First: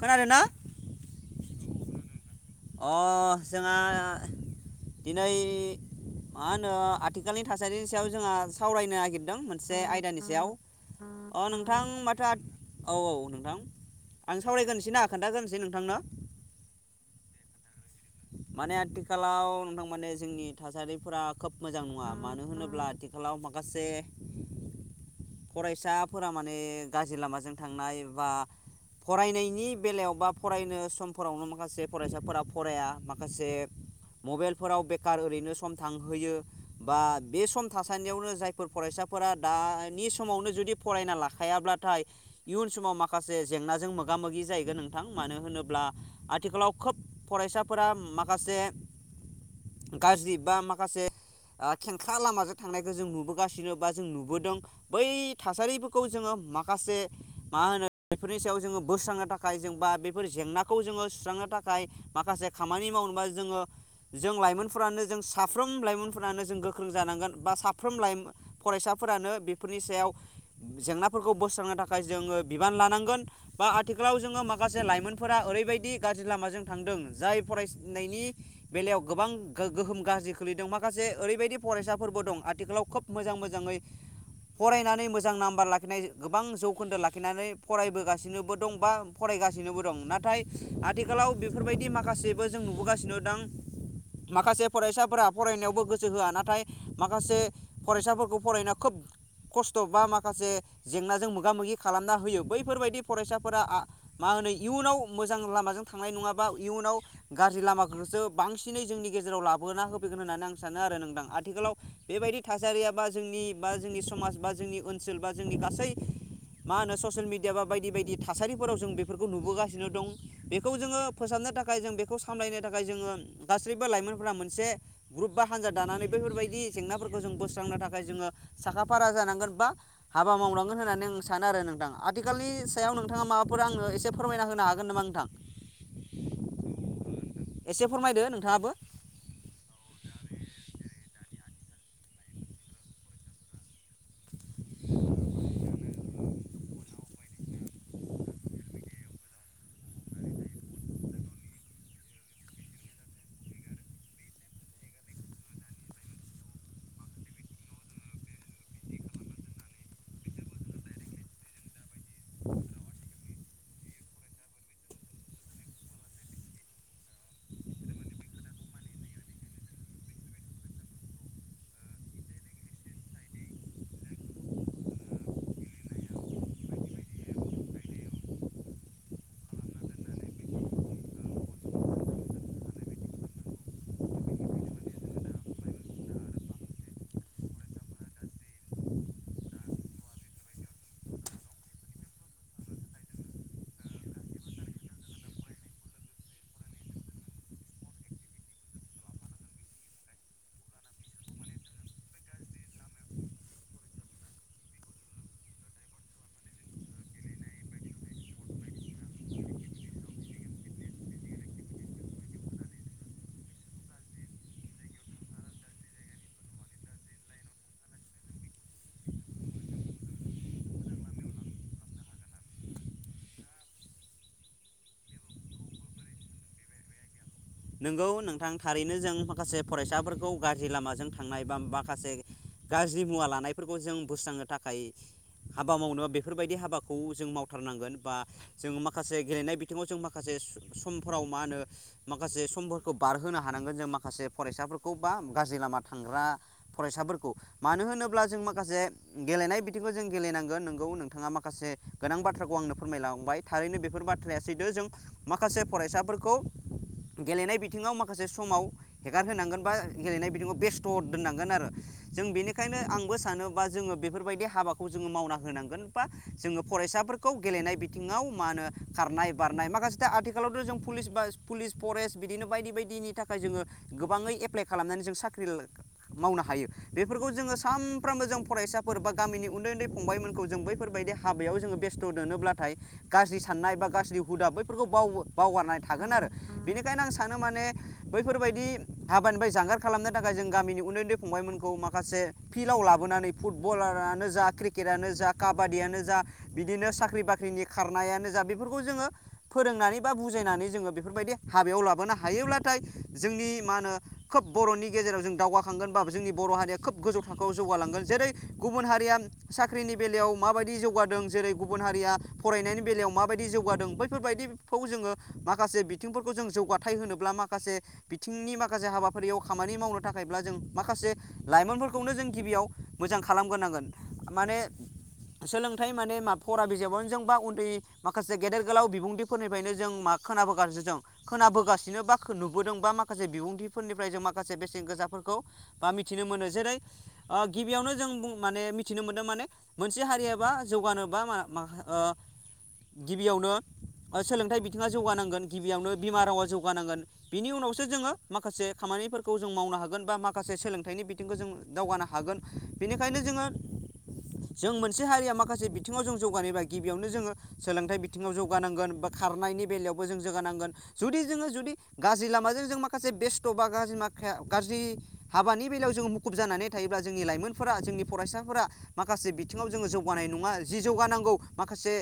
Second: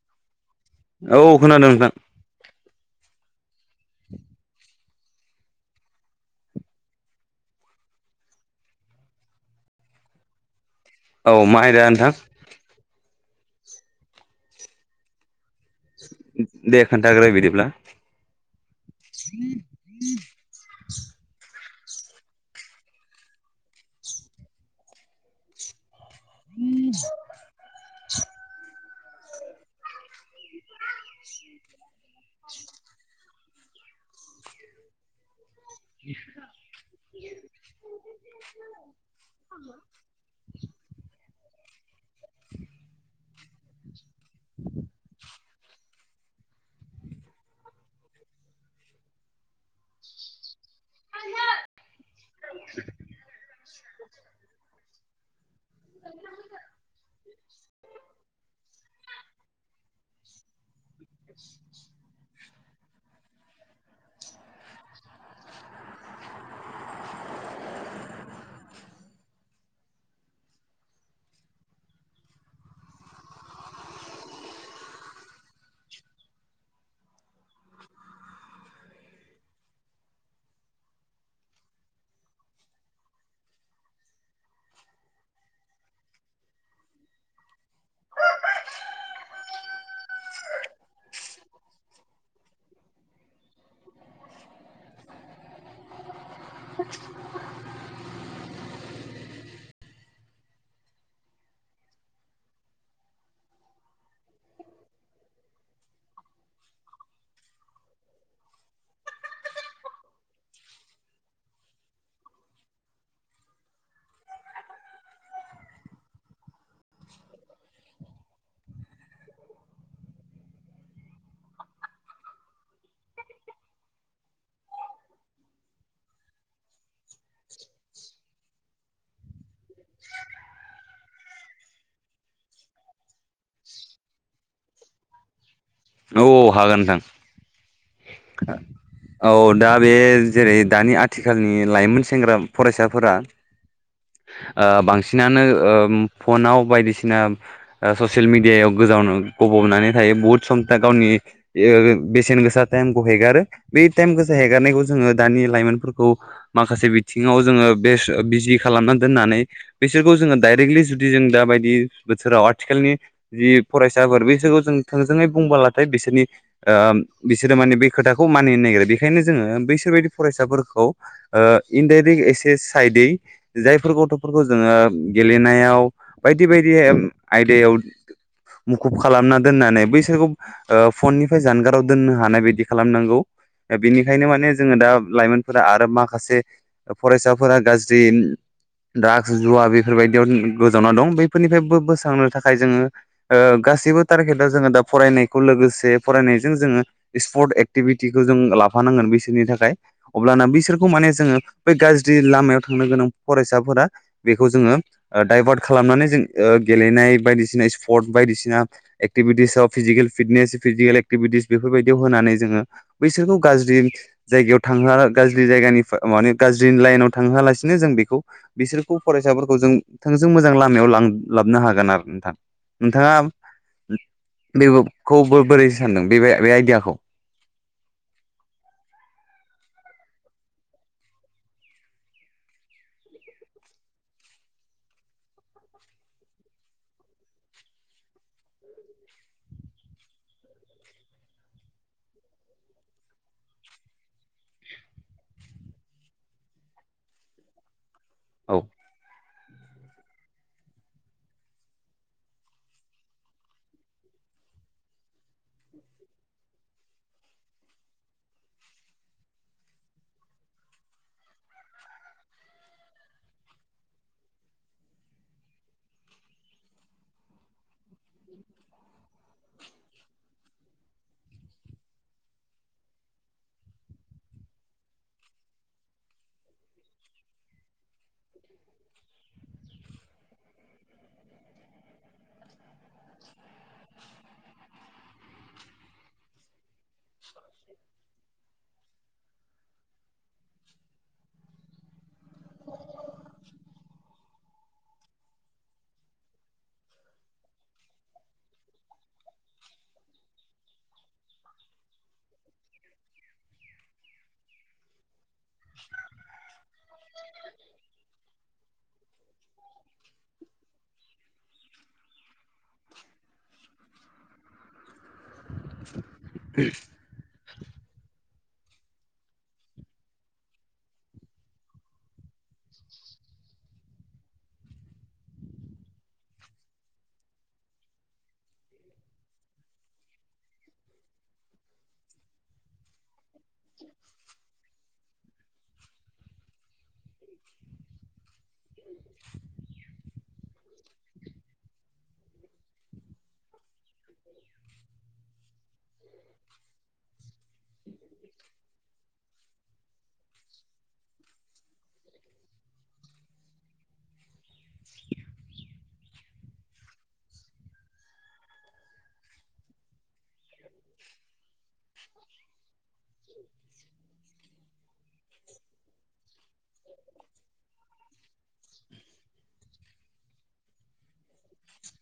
खोनादोंना औ खोनादों नोंथां। अ जोंङा दिनै मा होनो आथिखालनि थासारिनि सायाव जोंहा सावरायनो नागिरदों मोनसे आयदानि सायाव अ औ मा आयदा नोंथां माथो आथ औ औ। नोंथां आं सावरायग्रोनसै ना खोन्थागोन दे खोन्थाग्रो बिदिब्ला माने आथिखालाव नोंथां माने जोंनि थासारिफोरा खोब मोजां नंङा मानो होनोब्ला आथिखालाव माखासे फरायसा फोरा माने गाज्रि लामाजों थांनाय बा फरायनायनि बेलायाव बा फरायनो समफोरावनो माखासे फरायसाफोरा फराया माखासे मबाइलफोराव बेखार ओरैनो सम थांहोयो बा बे सम थासान्दियावनो जायफोर फरायसाफोरा दानि समावनो जुदि फरायना लाखायाब्लाथाय इयउन सम माव माखा जेंनाजों मोग मोगा मोगि जाहगोन नोंथां मानो होनोब्ला आथिखालाव खोब फरायसा फोरा माखासे गाज्रि बा माखा माखासे खेंख्रा लामाजों थांनायखौ जों नुबोगासिनो बा जों नुबोदों बै थासारिफोरखौ जोंङो माखासे मा होनो बेफोरनि सायाव जोंङो बोस्रांनो थाखाय जों बा बे फोर जेंना खौ जोंङो सुस्रांनो थाखाय माखासे खानि मावनोबा जोंङो जों लाइमोनफोरानो जों साफ्रोम लाइमोनफोरानो जों गोख्रों जानांगोन बा साफ्रोम फरायसाफोरानो बेफोरनि सायाव जेंनाफोरखौ बोस्रांनो थाखाय जोंङो बिबान लानांगोन बा आथिखालाव जोंङो माखासे लाइमोनफोरा ओरैबायदि गाज्रि लामाजों थांदों जाय फरायनायनि बेलायाव गोबां गोहोम गाज्रि खोलैदों माखासे ओरैबायदि फरायसाफोरबो दं आथिखालाव खोब मोजां मोजांङै फरायनानै मोजां नाम्बार लाखिनाय गोबां जौखोन्दो लाखिनानै फरायबोगासिनोबो दं बा फरायगासिनोबो दं नाथाय आथिखालाव बेफोरबायदि माखासे जों नुबोगासिनो थां माखासे फरायसाफोरा फरायनायावबो गोसो होआ नाथाय माखासे फरायसाफोरखौ फरायनो खोब खस्थ बा माखासे जेंनाजों मोगा मोगि खालामना होयो बैफोरबायदि फरायसाफोरा मा होनो इयुनाव मोजां लामाजों थांनाय नङाबा इयुनाव गाज्रि लामाफोरखौसो बांसिनै जोंनि गेजेराव लाबोना होफैगोन होननानै आं सानो आरो नोंथां आथिखालाव बेबायदि थासारिया बा जोंनि बा जोंनि समाज बा जोंनि ओनसोल बा जोंनि गासै मा होनो ससियेल मेडिया बा बायदि बायदि थासारिफोराव जों बेफोरखौ नुबोगासिनो दं बेखौ जोङो फोसाबनो थाखाय जों बेखौ सामलायनो थाखाय जोङो गासैबो लाइमोनफोरा मोनसे ग्रुप बा हान्जा दानानै बेफोरबायदि जेंनाफोरखौ जों बोस्रांनो थाखाय जोङो साखाफारा जानांगोन बा हाबा मावनांगोन होननानै आं सानो आरो नोंथां आथिखालनि सायाव नोंथाङा माबाफोर आंनो एसे फोरमायना होनो हागोन नामा नोंथां औ हागोन नोंथां एसे फोरमायदो नोंथाङाबो औ दा बे जेरै दानि आथिखालनि लाइमोन सेंग्रा फरायसाफोरा बांसिनानो फनाव बायदिसिना ससियेल मिडियायाव गोजावनो गबबनानै थायो बहुद समथे गावनि बेसेन गोसा टाइमखौ हेगारो बे टाइम गोसा हेगारनायखौ जोङो दानि लाइमोनफोरखौ माखासे बिथिङाव जोङो बेस बिजि खालामना दोननानै बिसोरखौ जोङो डाइरेक्टलि जुदि जों दााबायदि बोथोराव आथिखालनि जि फरायसाफोर बिसोरखौ जों बुंबालाथाय बिसोरनि बिसोरो माने बे खोथाखौ मानिनो नागिरो बेनिखायनो जोङो बैसोरबायायदि फरायसाफोरखौ इनडरेक्ट एसे साइदै जाय गथफोरखौ जोङो गेलेनायाव बायदि बायदि आयदायाव मुखुब खालामना दोननानै ब बिसोरखौ फननिफ्राय जानगाराव दोननो हानाय बायदि खालामनांगौ बिनिखायनो माने जोङो दा लाइमोनफोरा आरो माखासे फरायसाफोरा गाज्रि द्रागस जुवा बेफोरबायदियाव गोजावना दं बैफोरनिफ्रायबो बोस्रांनो थाखाय जोङो ओ‌ गासिबो टारगेटआव जोङो दा फरायनायखौ लोगोसे फरायनायजों जोङो स्पर्ट एक्टिभिटिखौ जों लाफानांगोन बिसोरनि थाखाय अब्लाना बिसोरखौ माने जोङो बै गाज्रि लामायाव थांनो गोनां फरायसाफोरा बेखौ जोङो दडाइभार्ट खालामनानै जों गेलेनाय बायदिसिना स्पर्ट बायदिसिना एक्टिभिटिसफ फिजिकेल फिटनेस फिजिकेल एक्टिभिटिस बेफोरबायदियाव होनानै जोङो बैसोरखौ गाज्रि जायगायाव थांहोआ गाज्रि जायगानि माने गाज्रि लाइनाव थांहोआलासिनो जों बेखौ बिसोरखौ फरायसाफोरखौ जों थोंजों मोजां लामायाव लां लाबनो हागोन आरो नोंथां नोंथाङा बेबबखौबो बोरै सानदों बे बे आइदियाखौ नोंगौ नोंथां थारैनो जों माखासे फरायसाफोरखौ गाज्रि लामाजों थांनाय बा माखासे गाज्रि मुवा लानायफोरखौ जों बोस्रांनो थाखाय हाबा मावनो बेफोरबायदि हाबाखौ जों मावथारनांगोन बा जों माखासे गेलेनाय बिथिङाव जों माखासे समफोराव मा ओनो माखासे समफोरखौ बारहोनो हानांगोन जों माखासे फरायसाफोरखौ बा गाज्रि लामा थांग्रा फरायसाफोरखौ मानो होनो जों औ माखासे गेलेनाय बिदिखौ जों गेलेनांगोन नोंगौ नोंथाङा माखासे गोनां बाथ्राखौ आंनो फोरमायलांबाय थारैनो बेफोर बाथ्राया सैथो जों माखासे फरायसाफोरखौ गेलेनाय बिथिङाव माखासे समाव हेगारहोनांगोन बा गेलेनाय बिथिङाव बेस्थ दोननांगोन आरो जों बेनिखायनो आंबो सानोबा जोङो बेफोरबायदि हाबाखौ जोङो मावना होनांगोन बा जोङो फरायसाफोरखौ गेलेनाय बिथिङाव मा ओनो खारनाय बारनाय माखासेथा आथिखालावथ जों पुलिस बा पुलिस फरेस्ट बिदिनो बायदि बायदिनि थाखाय जोङो गोबाङै एप्लाइ खालामनानै जों साख्रि ला मावनो हायो बेफोरखौ जोङो सानफ्रामबो जों फरायसाफोर बा गामिनि उन्दै उन्दै फंबायमोनखौ जों बैफोरबायदि हाबायाव जोङो बेस्थ दोनोब्लाथाय गाज्रि साननाय बा गाज्रि हुदा बैफोरखौ बाव बावगारनाय थागोन आरो बिनिखायनो आं सानो माने बैफोरबायदि हाबानिफाय जानगार खालामनो थाखाय जों गामिनि उन्दै उन्दै फंबायमोनखौ माखासे फिलाव लाबोनानै फुटबलारानो जा क्रिकेदानो जा काबादियानो जा बिदिनो साख्रि बाख्रिनि खारनायानो जा बेफोरखौ जोङो फोरोंनानै बा बुजायनानै जोङो बेफोर फोरबायदि हाबायाव लाबोनो हायोब्लाथाय जोंनि मा ओनो खोब बर नि गेजेराव जों दावगाखांगोन बा जोंनि बर हारिया खोब गोजौ थाखोआव जौगालांगोन जेरै गुबुन हारिया साख्रिनि बेलायाव माबायदि जौगादों जेरै गुबुन हारिया फरायनायनि बेलायाव माबायदि जौगादों बैफोरबायदिखौ जोङो माखासे बि थिंफोरखौ जों जौगाथाय होनोब्ला मा खासे बिथिंनि माखासे हाबाफारियाव खामानि मावनो थाखायब्ला जों माखासे लाइमोनफोरखौनो जों गिबियाव मोजां खालामगोरनांगोन माने सोलोंथाइ माने मा फरा बिजाबावनो जों बा उन्दै माखासे गेदेर गोलाव बिबुंथिफोरनिफायनो जों मा खोनाबोगासि जों खोनाबोगासिनो बाखो नुबोदों बा माखासे बिबुंथिफोरनिफ्राय जों माखासे बेसेन गोजाफोरखौ बा मिथिनो मोनो जेरै ओ गिबियावनो जों बुं माने मिथिनो मोनदों माने मोनसे हारि एबा जौगानो बा मा मा ओ गिबियावनो ओ सोलोंथाइ बिथिङा जौगानांगोन गिबियावनो बिमा रावा जौगानांगोन बिनि उनावसो जोङो माखासे खामानिफोरखौ जों मावनो हागोन बा माखासे सोलोंथाइनि बिथिंखो जों दावगानो हागोन बिनिखायनो जोङो जों मोनसे हारिया माखासे बिथिङाव जों जौगानायबा गिबियावनो जोङो सोलोंथाइ बिथिङाव जौगानांगोन बा खारनायनि बेलायावबो जों जोगानांगोन जुदि जोङो जुदि गाज्रि लामाजों जों मा खासे बेस्त बा गाज्रि माखायाव गाज्रि हाबानि बेलायाव जोङो मुखुब जानानै थायोब्ला जोंनि लाइमोनफोरा जोंनि फरायसाफोरा माखासे बिथिङाव जोङो जौगानाय नङा जि जौगानांगौ माखासे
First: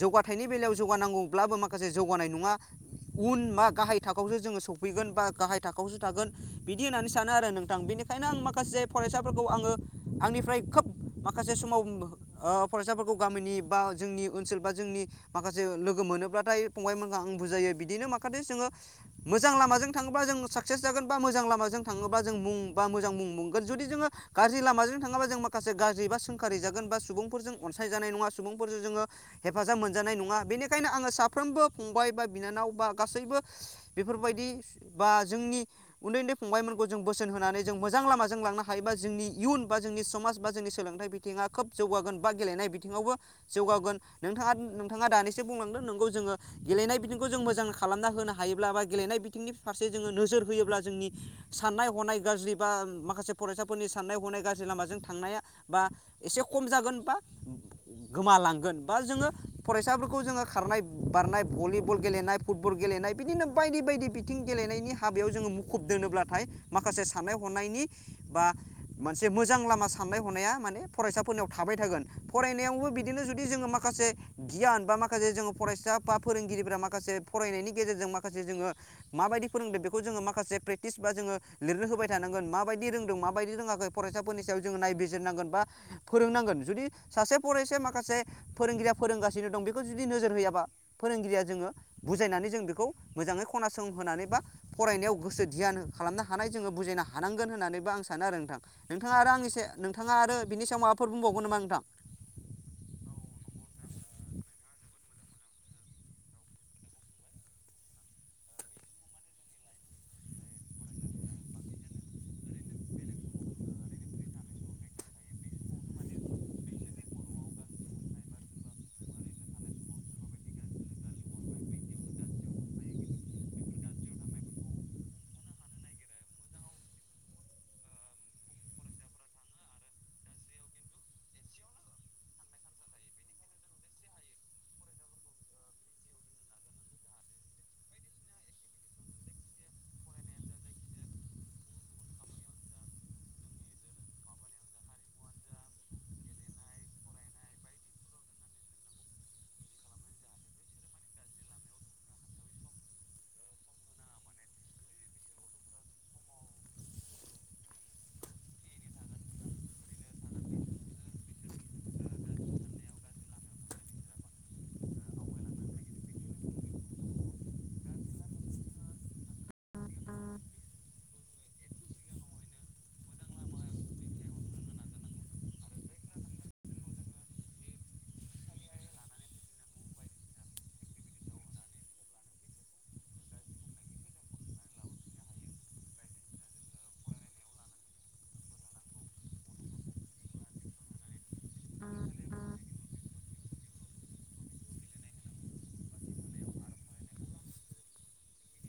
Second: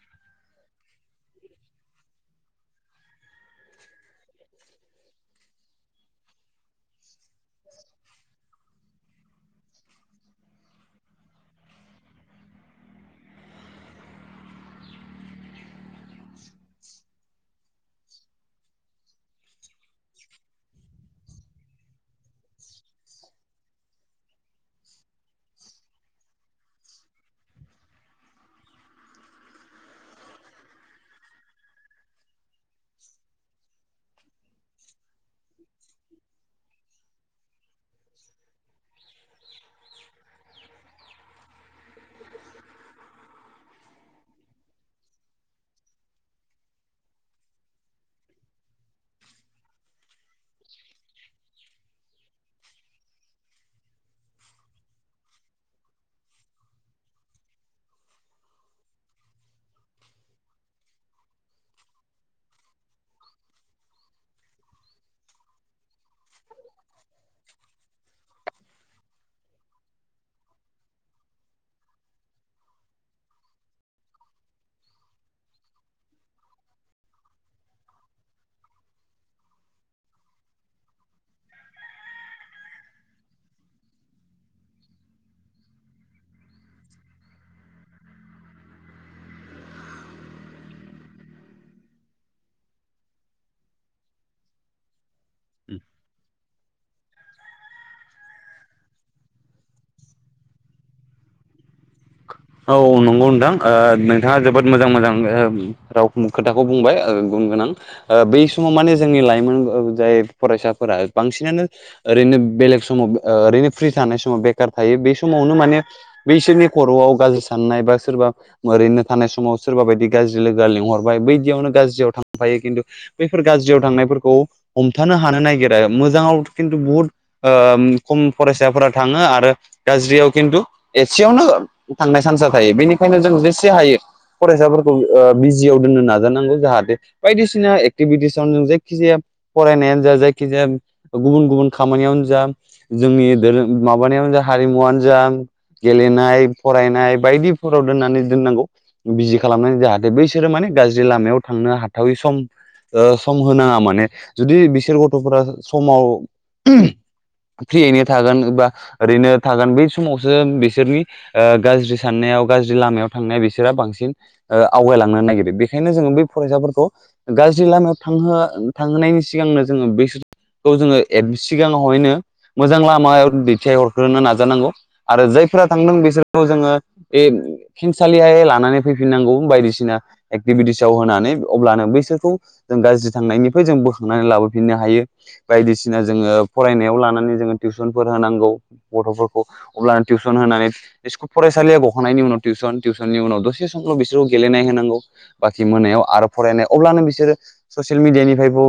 जौगाथायनि बेलायाव जौगानांगौब्लाबो माखासे जौगानाय नङा उन मा गाहाय थाखोआवसो जोङो सौफैगोन बा गाहाय थाखोआवसो थागोन बिदि होननानै सानो आरो नोंथां बेनिखायनो आं माखासे फरायसाफोरखौ आङो आंनिफ्राय खोब माखासे समाव ओ फरायसाफोरखौ गामिनि बा जोंनि ओनसोल बा जोंनि माखासे लोगो मोनोब्लाथाय फंबाय मोनगो आं बुजायो बिदिनो माखादे जोङो मोजां लामाजों थाङोबा जों साक्सेस जागोन बा मोजां लामाजों थाङोबा जों मुं बा मोजां मुं मोनगोन जुदि जोङो गाज्रि लामाजों थाङोबा जों माखासे गाज्रि बा सोंखारि जागोन बा सुबुंफोरजों अनसायजानाय नङा सुबुंफोरजों जोङो हेफाजाब मोनजानाय नङा बेनिखायनो आङो साफ्रोमबो फंबाय बा बिनानाव बा गासैबो बेफोरबायदि बा जोंनि उन्दै उन्दै फंबायमोनखौ जों बोसोन होनानै जों मोजां लामाजों लांनो हायोबा जोंनि इयुन बा जोंनि समाज बा जोंनि सोलोंथाइ बिथिङा खोब जौगागोन बा गेलेनाय बिथिङावबो जौगागोन नोंथाङा नोंथाङा दानिसो बुंलांदों नोंगौ जोङो गेलेनाय बिथिं खौ जों मोजां खालामना होनो हायोब्ला बा गेलेनाय बिथिंनि फारसे जोङो नोजोर होयोब्ला जोंनि साननाय हनाय गाज्रि बा माखासे फरायसाफोरनि साननाय हनाय गाज्रि लामाजों थांनाया बा एसे खम जागोन बा गोमालांगोन बा जोङो फरायसाफोरखौ जोङो खारनाय बारनाय भलिब बल गेलेनाय फुटबल गेलेनाय बिदिनो बायदि बायदि बिथिं गेलेनायनि हाबायाव जोङो मुखुब दोनोब्लाथाय माखासे साननाय हनायनि बा मोनसे मोजां लामा साननाय हनाया माने फरायसाफोरनाव थाबाय थागोन फरायनायावबो बिदिनो जुदि जोङो माखासे गियान बा माखासे जोङो फरायसा बा फोरों गिरिफोरा माखासे फरायनायनि गेजेरजों माखासे जोङो माबायदि फोरोंदों बेखौ जोङो माखासे प्रेक्टिस बा जोङो लिरनो होबाय थानांगोन माबायदि रोंदों माबायदि रोङाखै फरायसाफोरनि सायाव जोङो नायबिजिरनांगोन बा फोरोंनांगोन जुदि सासे फरायसाया माखासे फोरोंगिरिया फोरोंगासिनो दं बेखौ जुदि नोजोर होयाबा फोरोंगिरिया जोङो बुजायनानै जों बेखौ मोजाङै खनासं होनानै बा फरायनायाव गोसो ध्यान खालामनो हानाय जोङो बुजायनो हा हानांगोन होननानैबो आं सानो आरो नोंथां नोंथाङा आरो आंनि सा नोंथाङा आरो बिनि सायाव माबाफोर बुंबावगोन नामा नोंथां? औ नंगौ नोंथां ओ नोंथाङा जोबोद मोजां मोजां ओ राव खोथाखौ बुंबाय ओ गुनगोनां ओ बै समाव माने जोंनि लाइमोन जाय फरायसाफोरा बांसिनानो ओरैनो बेलेग समाव ओ ओरैनो फ्रि थानाय समाव बेखार थायो बे समावनो माने बैसोरनि खर' वाव गाज्रि साननाय बा सोरबा ओरैनो थानाय समाव सोरबा बायदि गाज्रि लोगोआ लेंहरबाय बैदियावनो गाज्रियाव थांफायो किन्तु बैफोर गाज्रियाव थांनायफोरखौ हमथानो हानो नागिरा मोजाङाव किन्तु बुहुत ओ खम फरायसाफोरा थाङो आरो गाज्रियाव किन्तु एसेयावनो थांनाय सान्सा थायो बेनिखायनो जों जेसे हायो फरायसाफोरखौ ओ बिजियाव दोननो नाजानांगौ जाहाते बायदिसिना एक्टिभिटिसावनो जों जायखिजाया फरायनायानो जा जायखिजाया गुबुन गुबुन खामानियावनो जा जोंनि दोरो माबानायावनो जा हारिमुवानो जा गेलेनाय। फरायनाय बायदिफोराव दोननानै दोननांगौ बिजि खालामनानै जाहाथे बैसोरो माने गाज्रि लामायाव थांनो हाथावै सम ओ सम होनाङा माने जुदि बिसोर गथ' फोरा समाव फ्रियैनो थागोन बा ओरैनो थागोन बै समावसो बिसोरनि ओ गाज्रि साननायाव गाज्रि लामायाव थांनाया बिसोरा बांसिन ओ आवगायलांनो नागिरो बेखायनो जोङो बै फरायसाफोरखौ गाज्रि लामायाव थांहोआ थांहोनायनि सिगांनो जोङो बिसोरखौ जोङो एद सिगाङावहायनो मोजां लामायाव दैथाय हरग्रोनो नाजानांगौ आरो जायफोरा थांदों बिसोर खौ जोङो बे खेंसालियाहै लानानै फैफिननांगौ बायदिसिना एक्टिभिटिसाव होनानै अब्लानो बैसोरखौ जों गाज्रि थांनायनिफ्राय जों बोखांनानै लाबोफिननो हायो बायदिसिना जोङो फरायनायाव लानानै जोङो टिउसनफोर होनांगौ गथ' फोरखौ अब्लानो टिउसन होनानै स्कु फरायसालिया बखांनायनि उनाव टिउसन टिउसननि उनाव दसे समल बिसोरखौ गेलेनाय होनांगौ बाखि मोनायाव आरो फरायनाय अब्लानो बिसोरो ससियेल मिडियानिफायबो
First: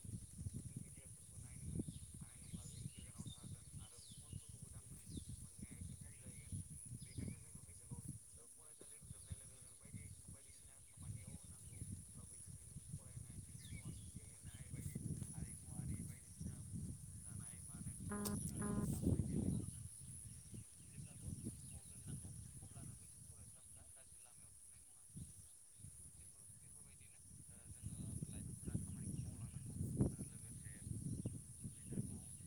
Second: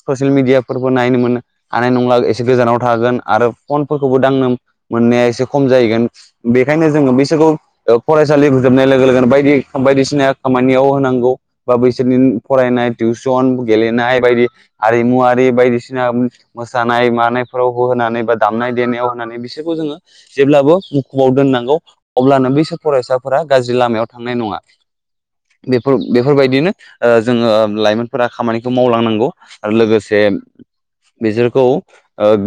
ससियेल मिडिया फोरखौ नायनो मोन हानाय नंला एसे गोजानाव थागोन आरो फनफोरखौबो दांनो मोननाया एसे खम जाहैगोन। बेखायनो जोङो बैसोरखौ ओ फरायसालि जोबनाय लोगो लोगोनो बायदि बायदिसिना खामानियाव होनांगौ बा बैसोरनि फरायनाय टिउसन गेलेनाय बायदि आरिमुवारि बायदिसिना मोसानाय मानाय फोरावबो होनानै बा दामनाय देनायाव नानै बिसोरखौ जोङो जेब्लाबो अवाव दोननांगौ अब्लानो बैसोर फरायसाफोरा गाज्रि लामायाव थांनाय नङा बेफोर बेफोरबायदिनो ओ जोङो लाइमोनफोरा खामानिखौ मावलांनांगौ आर लोगोसे बिसोरखौ ओ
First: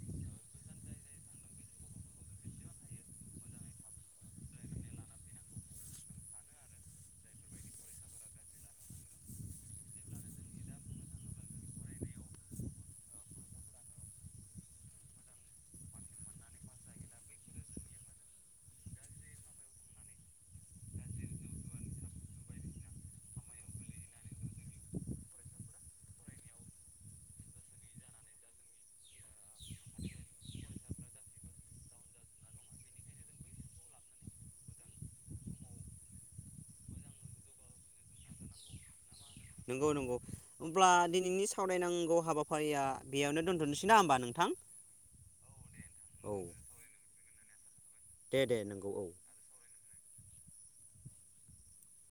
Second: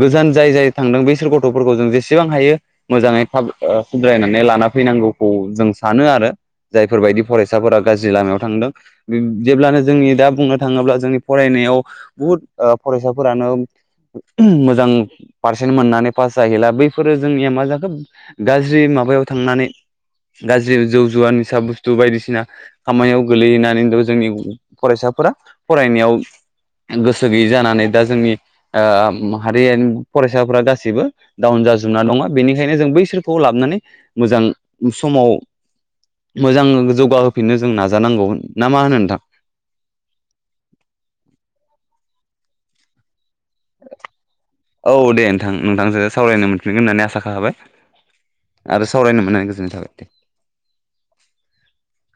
गोजान जाय जाय थांदों बैसोर गथ' फोरखौ जों जेसेबां हायो मोजाङै खाब ओ सुद्रायनानै लाना फैनांगौखौ जों सानो आरो जायफोरबायदि फरायसाफोरा गाज्रि लामायाव थांदों बिब जेब्लानो जोंनि दा बुंनो थाङोब्ला जोंनि फरायनायाव बुहुद ओ फरायसाफोरानो मोजां पारसेन्ट मोननानै पास जाहैला बैफोरो जोंनिया मा जाखो गाज्रि माबायाव थांनानै गाज्रि जौ जुवा निसा बुस्थु बायदिसिना खामानियाव गोलैैनानैथ' जोंनि फरायसाफोरा फरायनायाव गोसो गैयै जानानै ओ दा जोंनि ओ माहारियार फरायसाफोरा गासैबो डाउन जाजोबना दङ बेनिखायनो जों बैसोर खौ लाबनानै मोजां समाव मोजां जौगा होफिननो जों नाजा नोंगौ नोंगौ अब्ला दिनैनि सावरायनांगौ हाबाफारिया बेयावनो दोनथ' नोसै ना होमबा नोंथां? औ दे नोंथां नोंथांजों औ सावरायनो मोनफिनगोन होननानै आसा थाबाय। दे दे आरो नंगौ औ सावरायनो मोननानै गोजोननाय थाबाय। [inaudible]